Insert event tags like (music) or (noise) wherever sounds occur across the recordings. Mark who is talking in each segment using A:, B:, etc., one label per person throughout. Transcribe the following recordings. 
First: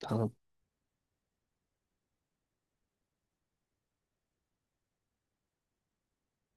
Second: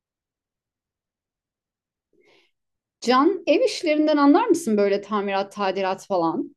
A: Tamam.
B: Can, ev işlerinden anlar mısın böyle tamirat, tadilat falan?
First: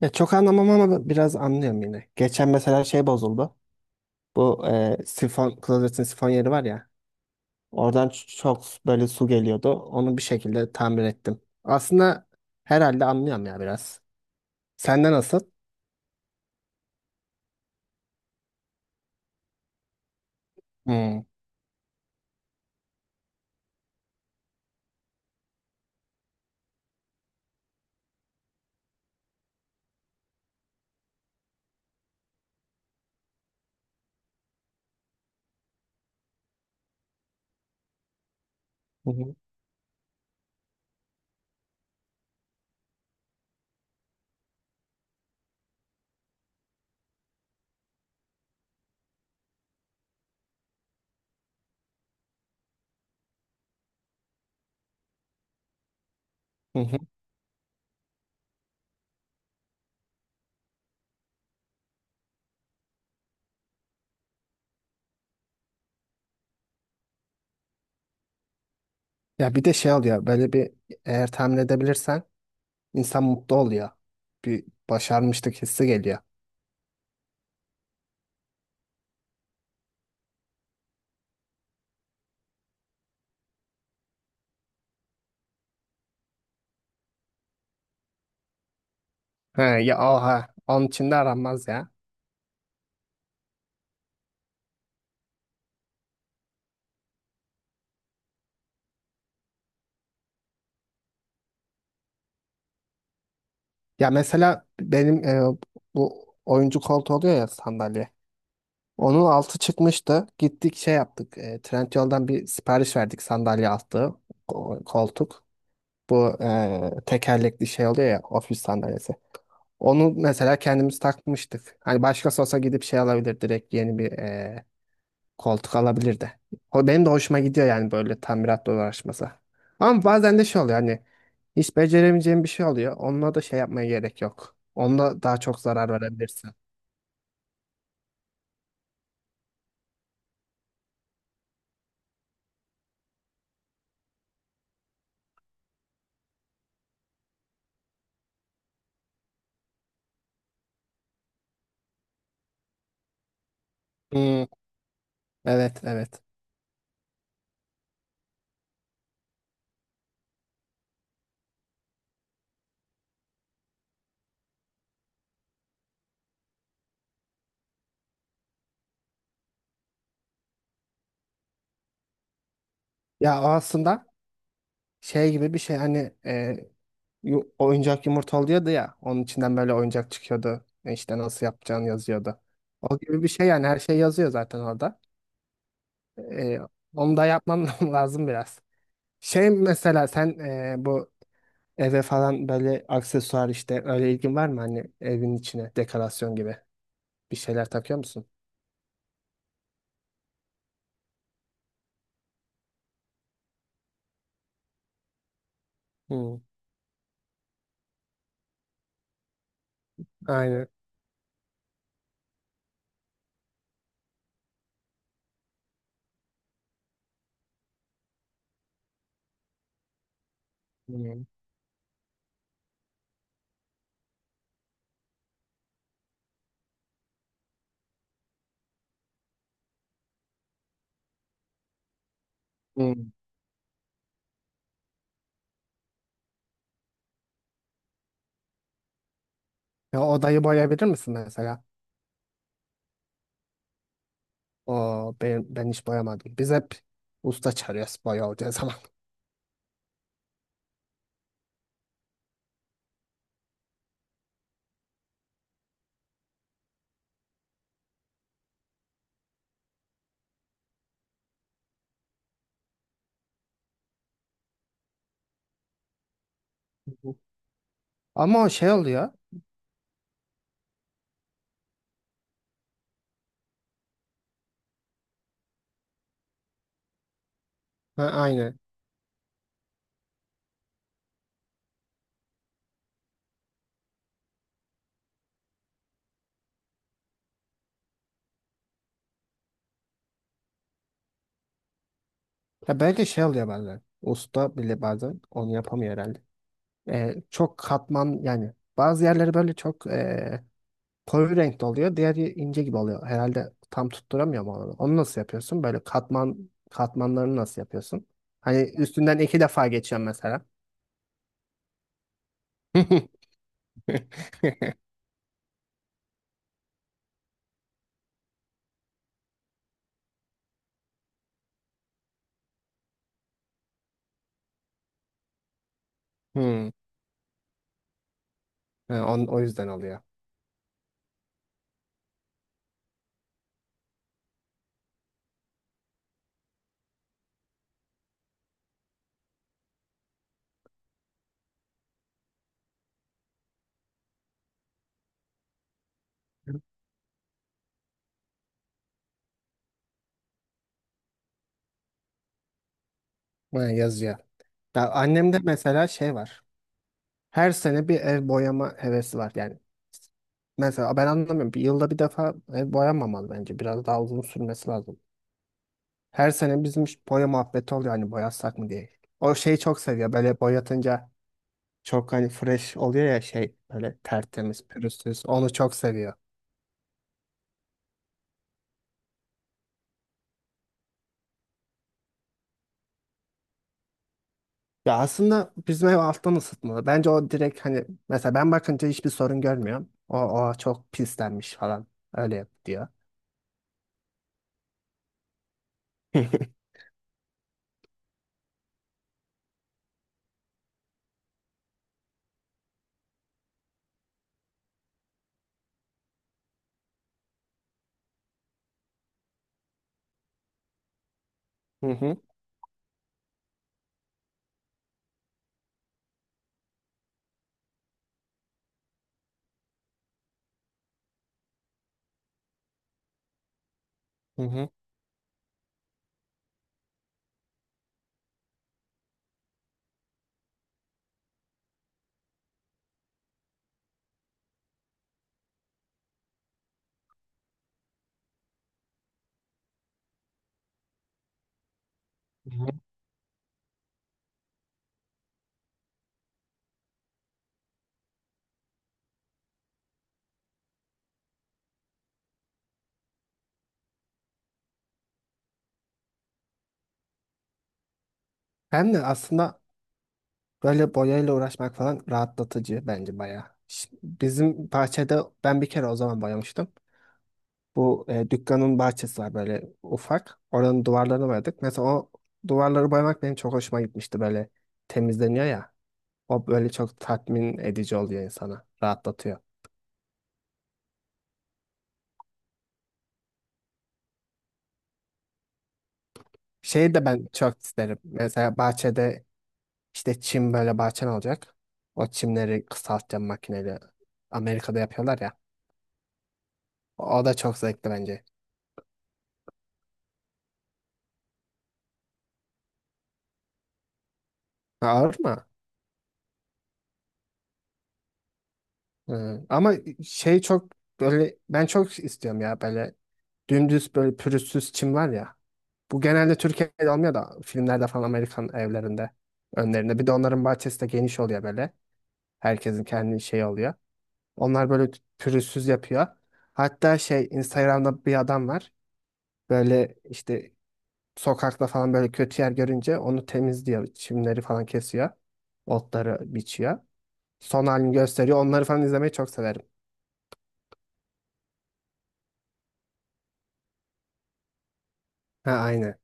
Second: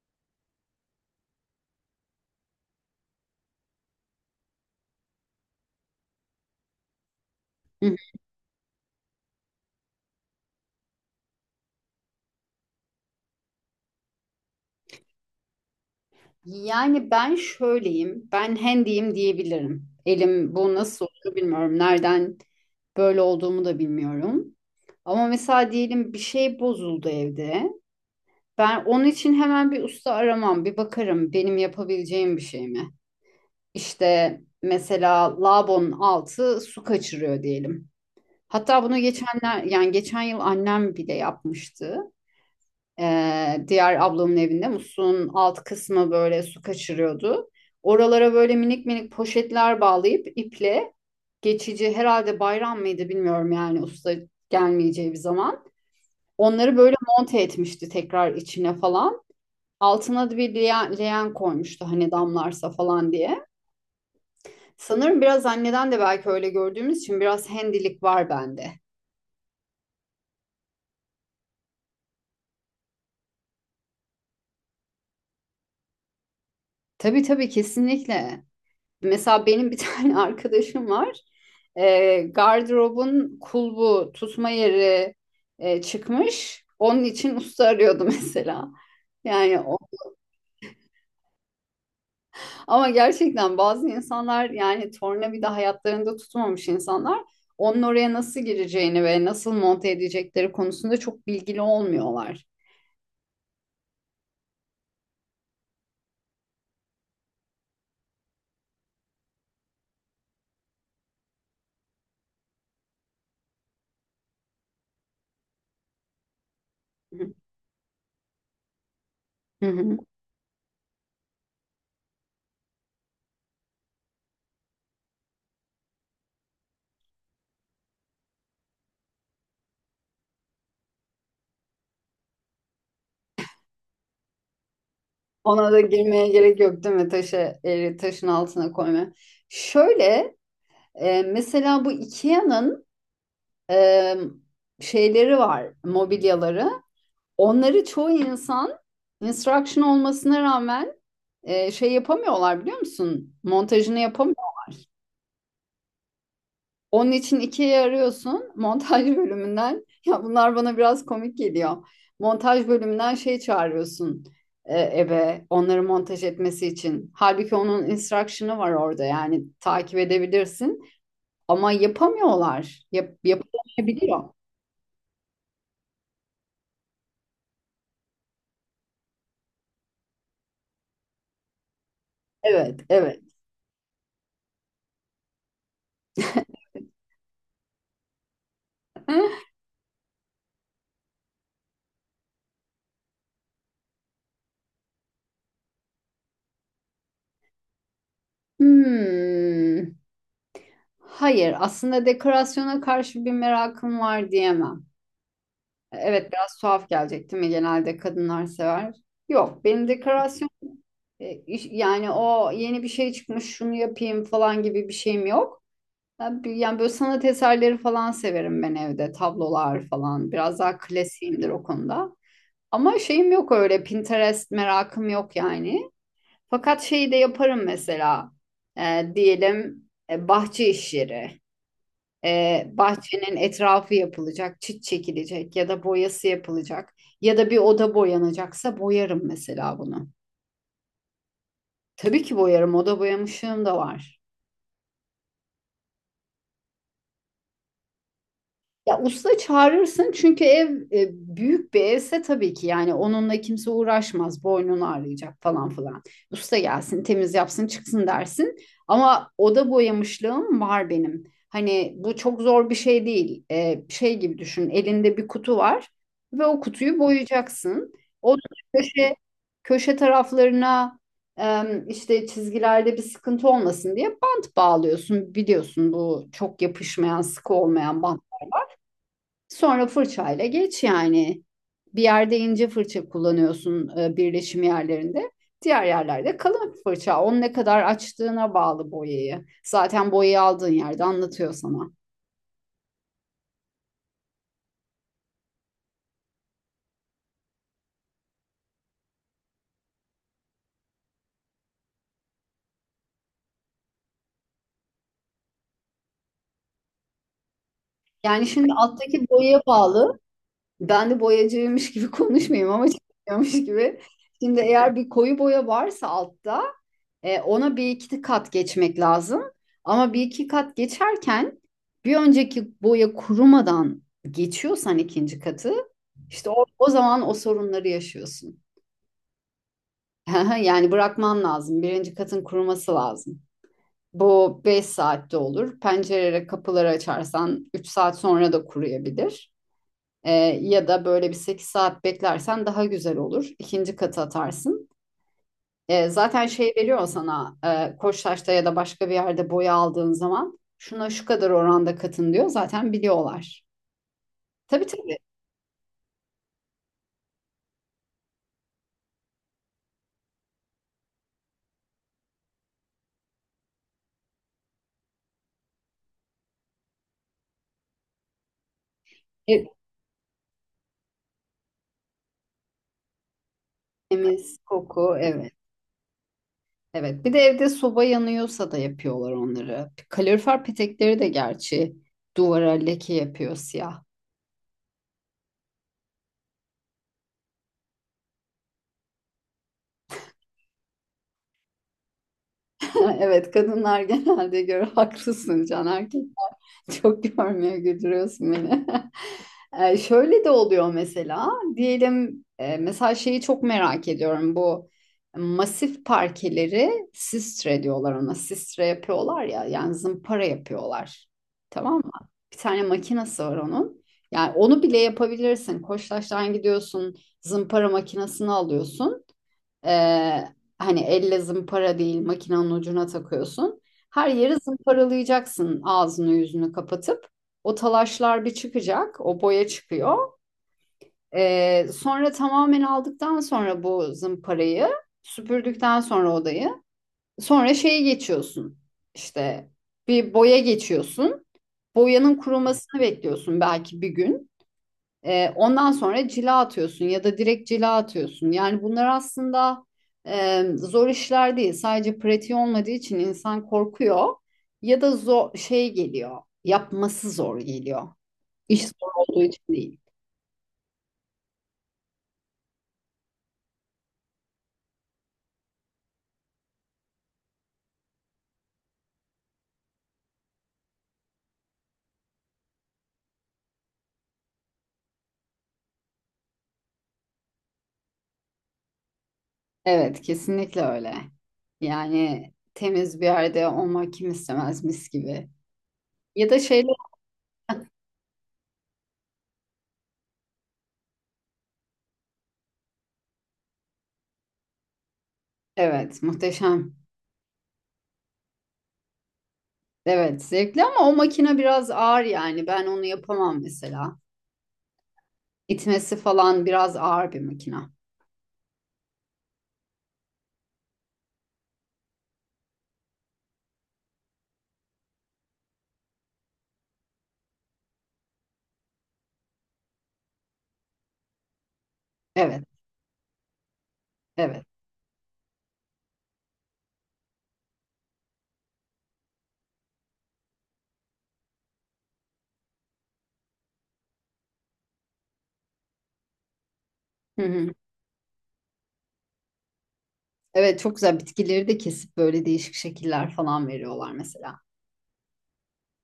A: Ya çok anlamam ama biraz anlıyorum yine. Geçen mesela şey bozuldu. Bu sifon, klozetin sifon yeri var ya.
B: Hı hı.
A: Oradan çok böyle su geliyordu. Onu bir şekilde tamir ettim. Aslında herhalde anlıyorum ya biraz. Sende nasıl?
B: Yani ben şöyleyim, ben hendiyim diyebilirim. Elim bu nasıl
A: Hmm.
B: oluyor bilmiyorum. Nereden böyle olduğumu da bilmiyorum. Ama mesela diyelim bir şey bozuldu evde. Ben onun için hemen bir usta aramam, bir bakarım benim yapabileceğim bir şey mi? İşte mesela lavabonun altı su kaçırıyor diyelim. Hatta bunu
A: Hı hı.
B: geçenler yani geçen yıl annem bile yapmıştı. Diğer ablamın evinde muslun alt kısmı böyle su kaçırıyordu. Oralara böyle minik minik poşetler bağlayıp iple geçici herhalde bayram mıydı bilmiyorum yani usta gelmeyeceği bir zaman. Onları
A: Hı
B: böyle
A: hı.
B: monte etmişti tekrar içine falan. Altına da bir leğen, leğen koymuştu hani damlarsa falan diye. Sanırım biraz anneden de belki öyle gördüğümüz için biraz hendilik var bende.
A: Ya bir de şey oluyor. Böyle bir eğer tamir edebilirsen İnsan mutlu oluyor. Bir başarmışlık hissi geliyor.
B: Tabii tabii kesinlikle. Mesela benim bir tane (laughs) arkadaşım var. Gardırobun kulbu, tutma yeri çıkmış. Onun için usta arıyordu (laughs) mesela. Yani
A: He,
B: o.
A: ya oha. Onun içinde de aranmaz ya.
B: Ama gerçekten bazı insanlar yani tornavida hayatlarında tutmamış insanlar onun oraya nasıl gireceğini ve nasıl monte edecekleri konusunda çok bilgili olmuyorlar.
A: Ya mesela benim bu oyuncu koltuğu oluyor ya sandalye. Onun altı çıkmıştı. Gittik şey yaptık. Trendyol'dan bir sipariş verdik sandalye altı. Koltuk. Bu tekerlekli şey oluyor ya ofis sandalyesi.
B: Hı hı.
A: Onu mesela kendimiz takmıştık. Hani başkası olsa gidip şey alabilir direkt yeni bir koltuk alabilirdi. O benim de hoşuma gidiyor yani böyle tamiratla uğraşması. Ama bazen de şey oluyor hani hiç beceremeyeceğim bir şey oluyor. Onunla da şey yapmaya gerek yok. Onunla daha çok
B: Ona da
A: zarar
B: girmeye
A: verebilirsin.
B: gerek yok değil mi? Taşı, taşın altına koyma. Şöyle mesela bu IKEA'nın e, şeyleri var, mobilyaları. Onları çoğu insan instruction olmasına rağmen şey yapamıyorlar biliyor musun? Montajını
A: Hmm.
B: yapamıyorlar.
A: Evet, evet.
B: Onun için ikiye arıyorsun montaj bölümünden. (laughs) Ya bunlar bana biraz komik geliyor. Montaj bölümünden şey çağırıyorsun eve onları montaj etmesi için. Halbuki onun instruction'ı var orada yani takip edebilirsin. Ama yapamıyorlar.
A: Ya o aslında
B: Yapılamayabiliyor.
A: şey gibi bir şey hani oyuncak yumurta oluyordu ya. Onun içinden böyle oyuncak çıkıyordu. E İşte nasıl yapacağını yazıyordu.
B: Evet,
A: O
B: evet.
A: gibi bir şey yani her şey yazıyor zaten orada.
B: (laughs)
A: E, onu da yapmam (laughs) lazım biraz. Şey mesela sen bu eve falan böyle aksesuar işte öyle ilgin var mı? Hani evin içine dekorasyon gibi bir şeyler takıyor musun?
B: Hmm. Hayır, aslında dekorasyona karşı bir merakım var diyemem. Evet,
A: Hı,
B: biraz tuhaf gelecek değil mi? Genelde kadınlar sever. Yok, benim dekorasyon
A: aynen.
B: Yani o yeni bir şey çıkmış şunu yapayım falan gibi bir şeyim yok. Yani böyle sanat eserleri falan severim ben evde. Tablolar falan. Biraz daha
A: Hı.
B: klasiğimdir o konuda. Ama şeyim yok öyle. Pinterest merakım yok yani. Fakat şeyi de yaparım mesela. Diyelim bahçe işleri.
A: Hı.
B: Bahçenin etrafı yapılacak, çit çekilecek ya da boyası yapılacak. Ya da bir oda boyanacaksa boyarım mesela
A: Ya
B: bunu.
A: odayı boyayabilir misin mesela?
B: Tabii ki boyarım. Oda boyamışlığım da var.
A: Aa, ben hiç boyamadım. Biz hep usta çağırıyoruz boya olacağı zaman.
B: Ya usta çağırırsın çünkü ev büyük bir evse tabii ki yani onunla kimse uğraşmaz. Boynunu ağrıyacak falan filan. Usta gelsin temiz yapsın çıksın dersin. Ama oda boyamışlığım var benim. Hani bu çok zor bir şey değil. Şey gibi düşün elinde bir kutu var ve o kutuyu
A: (laughs)
B: boyayacaksın. O
A: Ama o şey oluyor.
B: köşe, köşe taraflarına e, işte çizgilerde bir sıkıntı olmasın diye bant bağlıyorsun. Biliyorsun bu çok yapışmayan sıkı olmayan
A: Ha,
B: bant.
A: aynen.
B: Sonra fırçayla geç yani. Bir yerde ince fırça kullanıyorsun birleşim yerlerinde. Diğer yerlerde kalın fırça. Onu ne kadar açtığına bağlı boyayı. Zaten boyayı aldığın yerde anlatıyor sana.
A: Ya belki şey oluyor bazen. Usta bile bazen onu yapamıyor herhalde. Çok katman yani bazı yerleri böyle çok koyu renkte oluyor. Diğeri ince gibi oluyor. Herhalde tam tutturamıyor mu onu? Onu nasıl yapıyorsun? Böyle katman katmanlarını nasıl yapıyorsun?
B: Yani şimdi
A: Hani üstünden
B: alttaki
A: iki
B: boyaya
A: defa geçiyorum
B: bağlı.
A: mesela.
B: Ben de boyacıymış gibi (laughs) konuşmayayım ama
A: (laughs)
B: çalışıyormuş gibi. Şimdi eğer bir koyu boya varsa altta ona bir iki kat geçmek lazım. Ama bir iki kat geçerken bir önceki boya kurumadan geçiyorsan ikinci katı işte
A: Hmm.
B: o zaman o sorunları yaşıyorsun.
A: Ha, o yüzden oluyor.
B: (laughs) Yani bırakman lazım. Birinci katın kuruması lazım. Bu 5 saatte olur. Pencerelere kapıları açarsan 3 saat sonra da kuruyabilir. E, Ya da böyle bir 8 saat beklersen daha güzel olur. İkinci katı atarsın. Zaten şey veriyor sana Koçtaş'ta ya da başka bir yerde boya aldığın zaman şuna şu kadar oranda katın diyor. Zaten
A: Ha,
B: biliyorlar.
A: yazıyor.
B: Tabii
A: Ya
B: tabii.
A: annemde mesela şey var. Her sene bir ev boyama hevesi var. Yani mesela ben anlamıyorum. Bir yılda bir defa ev boyanmamalı bence. Biraz daha uzun sürmesi lazım. Her sene bizim boya muhabbeti oluyor hani boyasak mı diye. O şeyi
B: E,
A: çok seviyor. Böyle boyatınca çok hani fresh oluyor ya şey böyle
B: Temiz,
A: tertemiz,
B: koku
A: pürüzsüz.
B: evet.
A: Onu çok seviyor.
B: Evet. Bir de evde soba yanıyorsa da yapıyorlar onları. Kalorifer petekleri de gerçi duvara leke yapıyor siyah.
A: Ya aslında bizim ev alttan ısıtmalı. Bence o direkt hani mesela ben bakınca hiçbir sorun görmüyorum. O çok pislenmiş falan. Öyle yap diyor.
B: (laughs) Evet kadınlar genelde göre haklısın Can erkek.
A: (laughs)
B: Çok görmüyor güldürüyorsun beni. (laughs) Şöyle de oluyor mesela diyelim mesela şeyi çok merak ediyorum bu masif parkeleri sistre diyorlar ona sistre yapıyorlar ya yani zımpara yapıyorlar
A: Hı
B: tamam mı?
A: hı,
B: Bir tane makinesi var onun yani onu bile yapabilirsin Koçtaş'tan gidiyorsun zımpara makinesini alıyorsun, ee, hani elle zımpara değil makinenin ucuna takıyorsun. Her
A: hı
B: yeri
A: hı,
B: zımparalayacaksın ağzını yüzünü kapatıp. O talaşlar bir çıkacak, o boya çıkıyor. Sonra tamamen aldıktan sonra bu zımparayı süpürdükten sonra odayı sonra şeye geçiyorsun. İşte bir boya geçiyorsun. Boyanın
A: hı hı.
B: kurumasını bekliyorsun belki bir gün. Ondan sonra cila atıyorsun ya da direkt cila atıyorsun. Yani bunlar aslında zor işler değil. Sadece pratiği olmadığı için insan korkuyor ya da zor şey geliyor. Yapması zor geliyor. İş
A: Hem de
B: zor olduğu
A: aslında
B: için değil.
A: böyle boyayla uğraşmak falan rahatlatıcı bence bayağı. Bizim bahçede ben bir kere o zaman boyamıştım. Bu dükkanın bahçesi var böyle ufak. Oranın duvarlarını boyadık. Mesela o duvarları boyamak benim çok hoşuma gitmişti böyle temizleniyor ya. O böyle çok tatmin edici oluyor insana. Rahatlatıyor.
B: Evet, kesinlikle öyle. Yani temiz bir yerde olmak kim istemez mis gibi. Ya da
A: Şeyi
B: şeyler,
A: de ben çok isterim. Mesela bahçede işte çim böyle bahçen olacak. O çimleri kısaltacağım makineyle. Amerika'da yapıyorlar ya.
B: evet, muhteşem.
A: O da çok zevkli bence.
B: Evet, zevkli ama o makine biraz ağır yani. Ben onu yapamam mesela.
A: Ha, ağır mı?
B: İtmesi falan biraz ağır bir makina.
A: Hı. Ama şey çok böyle ben çok istiyorum ya böyle dümdüz böyle pürüzsüz çim var ya. Bu genelde Türkiye'de olmuyor da filmlerde falan Amerikan evlerinde önlerinde. Bir de onların bahçesi de geniş oluyor böyle.
B: Evet,
A: Herkesin kendi şeyi oluyor.
B: evet.
A: Onlar böyle pürüzsüz yapıyor. Hatta şey Instagram'da bir adam var. Böyle işte sokakta falan böyle kötü yer görünce onu temizliyor. Çimleri falan kesiyor. Otları biçiyor.
B: Hı
A: Son
B: hı.
A: halini gösteriyor. Onları falan izlemeyi çok severim.
B: Evet, çok güzel bitkileri de kesip böyle değişik şekiller falan veriyorlar mesela.
A: Ha aynı.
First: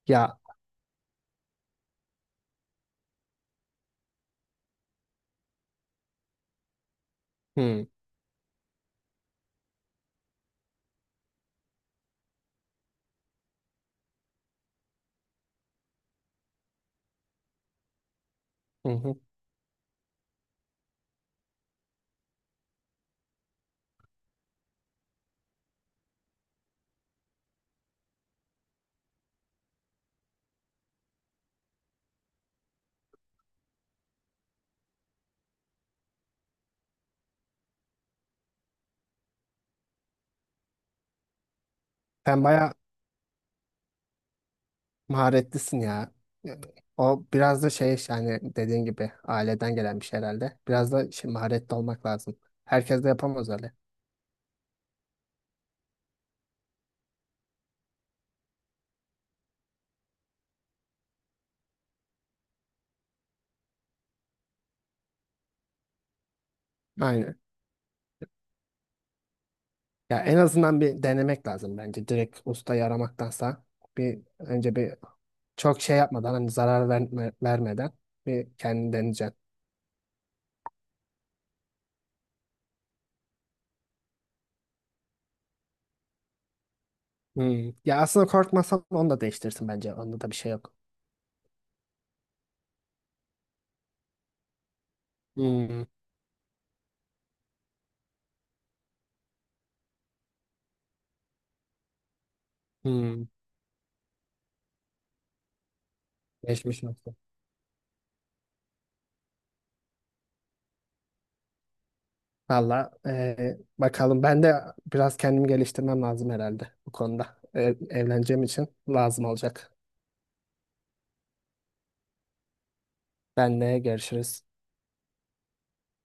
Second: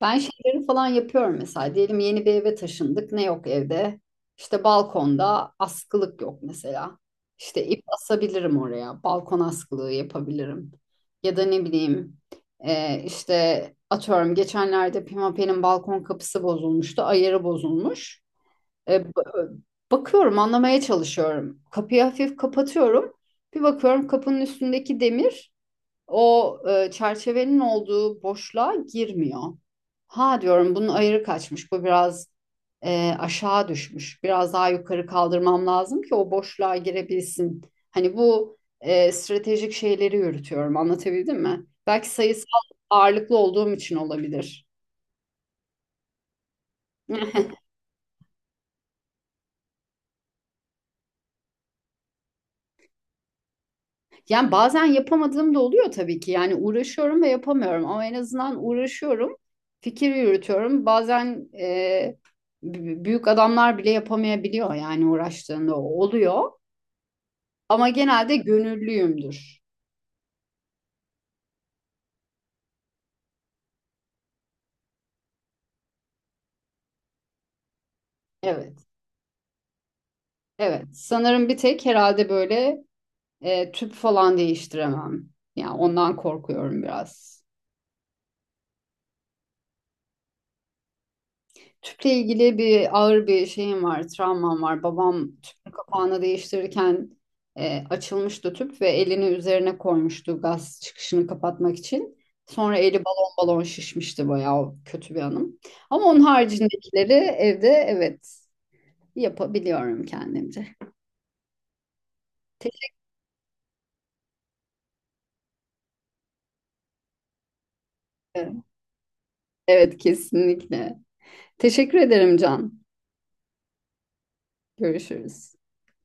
B: Ben
A: Ya.
B: şeyleri falan yapıyorum mesela. Diyelim yeni bir eve taşındık. Ne yok evde? İşte balkonda askılık yok mesela. İşte ip
A: Hmm.
B: asabilirim oraya. Balkon askılığı yapabilirim. Ya da ne bileyim işte atıyorum geçenlerde Pimapen'in balkon kapısı bozulmuştu. Ayarı bozulmuş.
A: Hı
B: E,
A: hı.
B: ba- bakıyorum anlamaya çalışıyorum. Kapıyı hafif kapatıyorum. Bir bakıyorum kapının üstündeki demir çerçevenin olduğu boşluğa girmiyor. Ha diyorum bunun ayarı kaçmış. Bu biraz aşağı düşmüş. Biraz daha yukarı kaldırmam lazım ki o boşluğa girebilsin. Hani bu stratejik şeyleri yürütüyorum. Anlatabildim mi? Belki
A: Sen
B: sayısal
A: bayağı
B: ağırlıklı olduğum için olabilir.
A: maharetlisin ya. Yani o biraz da şey yani dediğin gibi aileden gelen bir şey herhalde. Biraz da şey, maharetli olmak lazım. Herkes de yapamaz öyle.
B: Yani bazen yapamadığım da oluyor tabii ki. Yani uğraşıyorum ve yapamıyorum ama en azından uğraşıyorum. Fikir yürütüyorum. Bazen büyük adamlar bile yapamayabiliyor yani uğraştığında o oluyor.
A: Aynen.
B: Ama genelde gönüllüyümdür.
A: Ya en azından bir denemek lazım bence. Direkt ustayı aramaktansa bir önce bir çok şey yapmadan hani vermeden bir
B: Evet.
A: kendini deneyeceksin.
B: Evet. Sanırım bir tek herhalde böyle tüp falan değiştiremem. Yani ondan korkuyorum biraz.
A: Hmm, ya aslında korkmasan onu da değiştirsin bence. Onda da bir şey yok.
B: Tüple ilgili bir ağır bir şeyim var, travmam var. Babam tüpün
A: Hmm,
B: kapağını değiştirirken açılmıştı tüp ve elini üzerine koymuştu gaz çıkışını kapatmak için. Sonra eli
A: hmm.
B: balon balon şişmişti bayağı kötü bir anım. Ama onun
A: Geçmiş
B: haricindekileri
A: olsun.
B: evde evet yapabiliyorum kendimce.
A: Valla
B: Teşekkür
A: bakalım ben de biraz kendimi geliştirmem lazım herhalde bu konuda. Evleneceğim
B: ederim.
A: için lazım olacak.
B: Evet kesinlikle. Teşekkür ederim Can.
A: Benle görüşürüz.
B: Görüşürüz.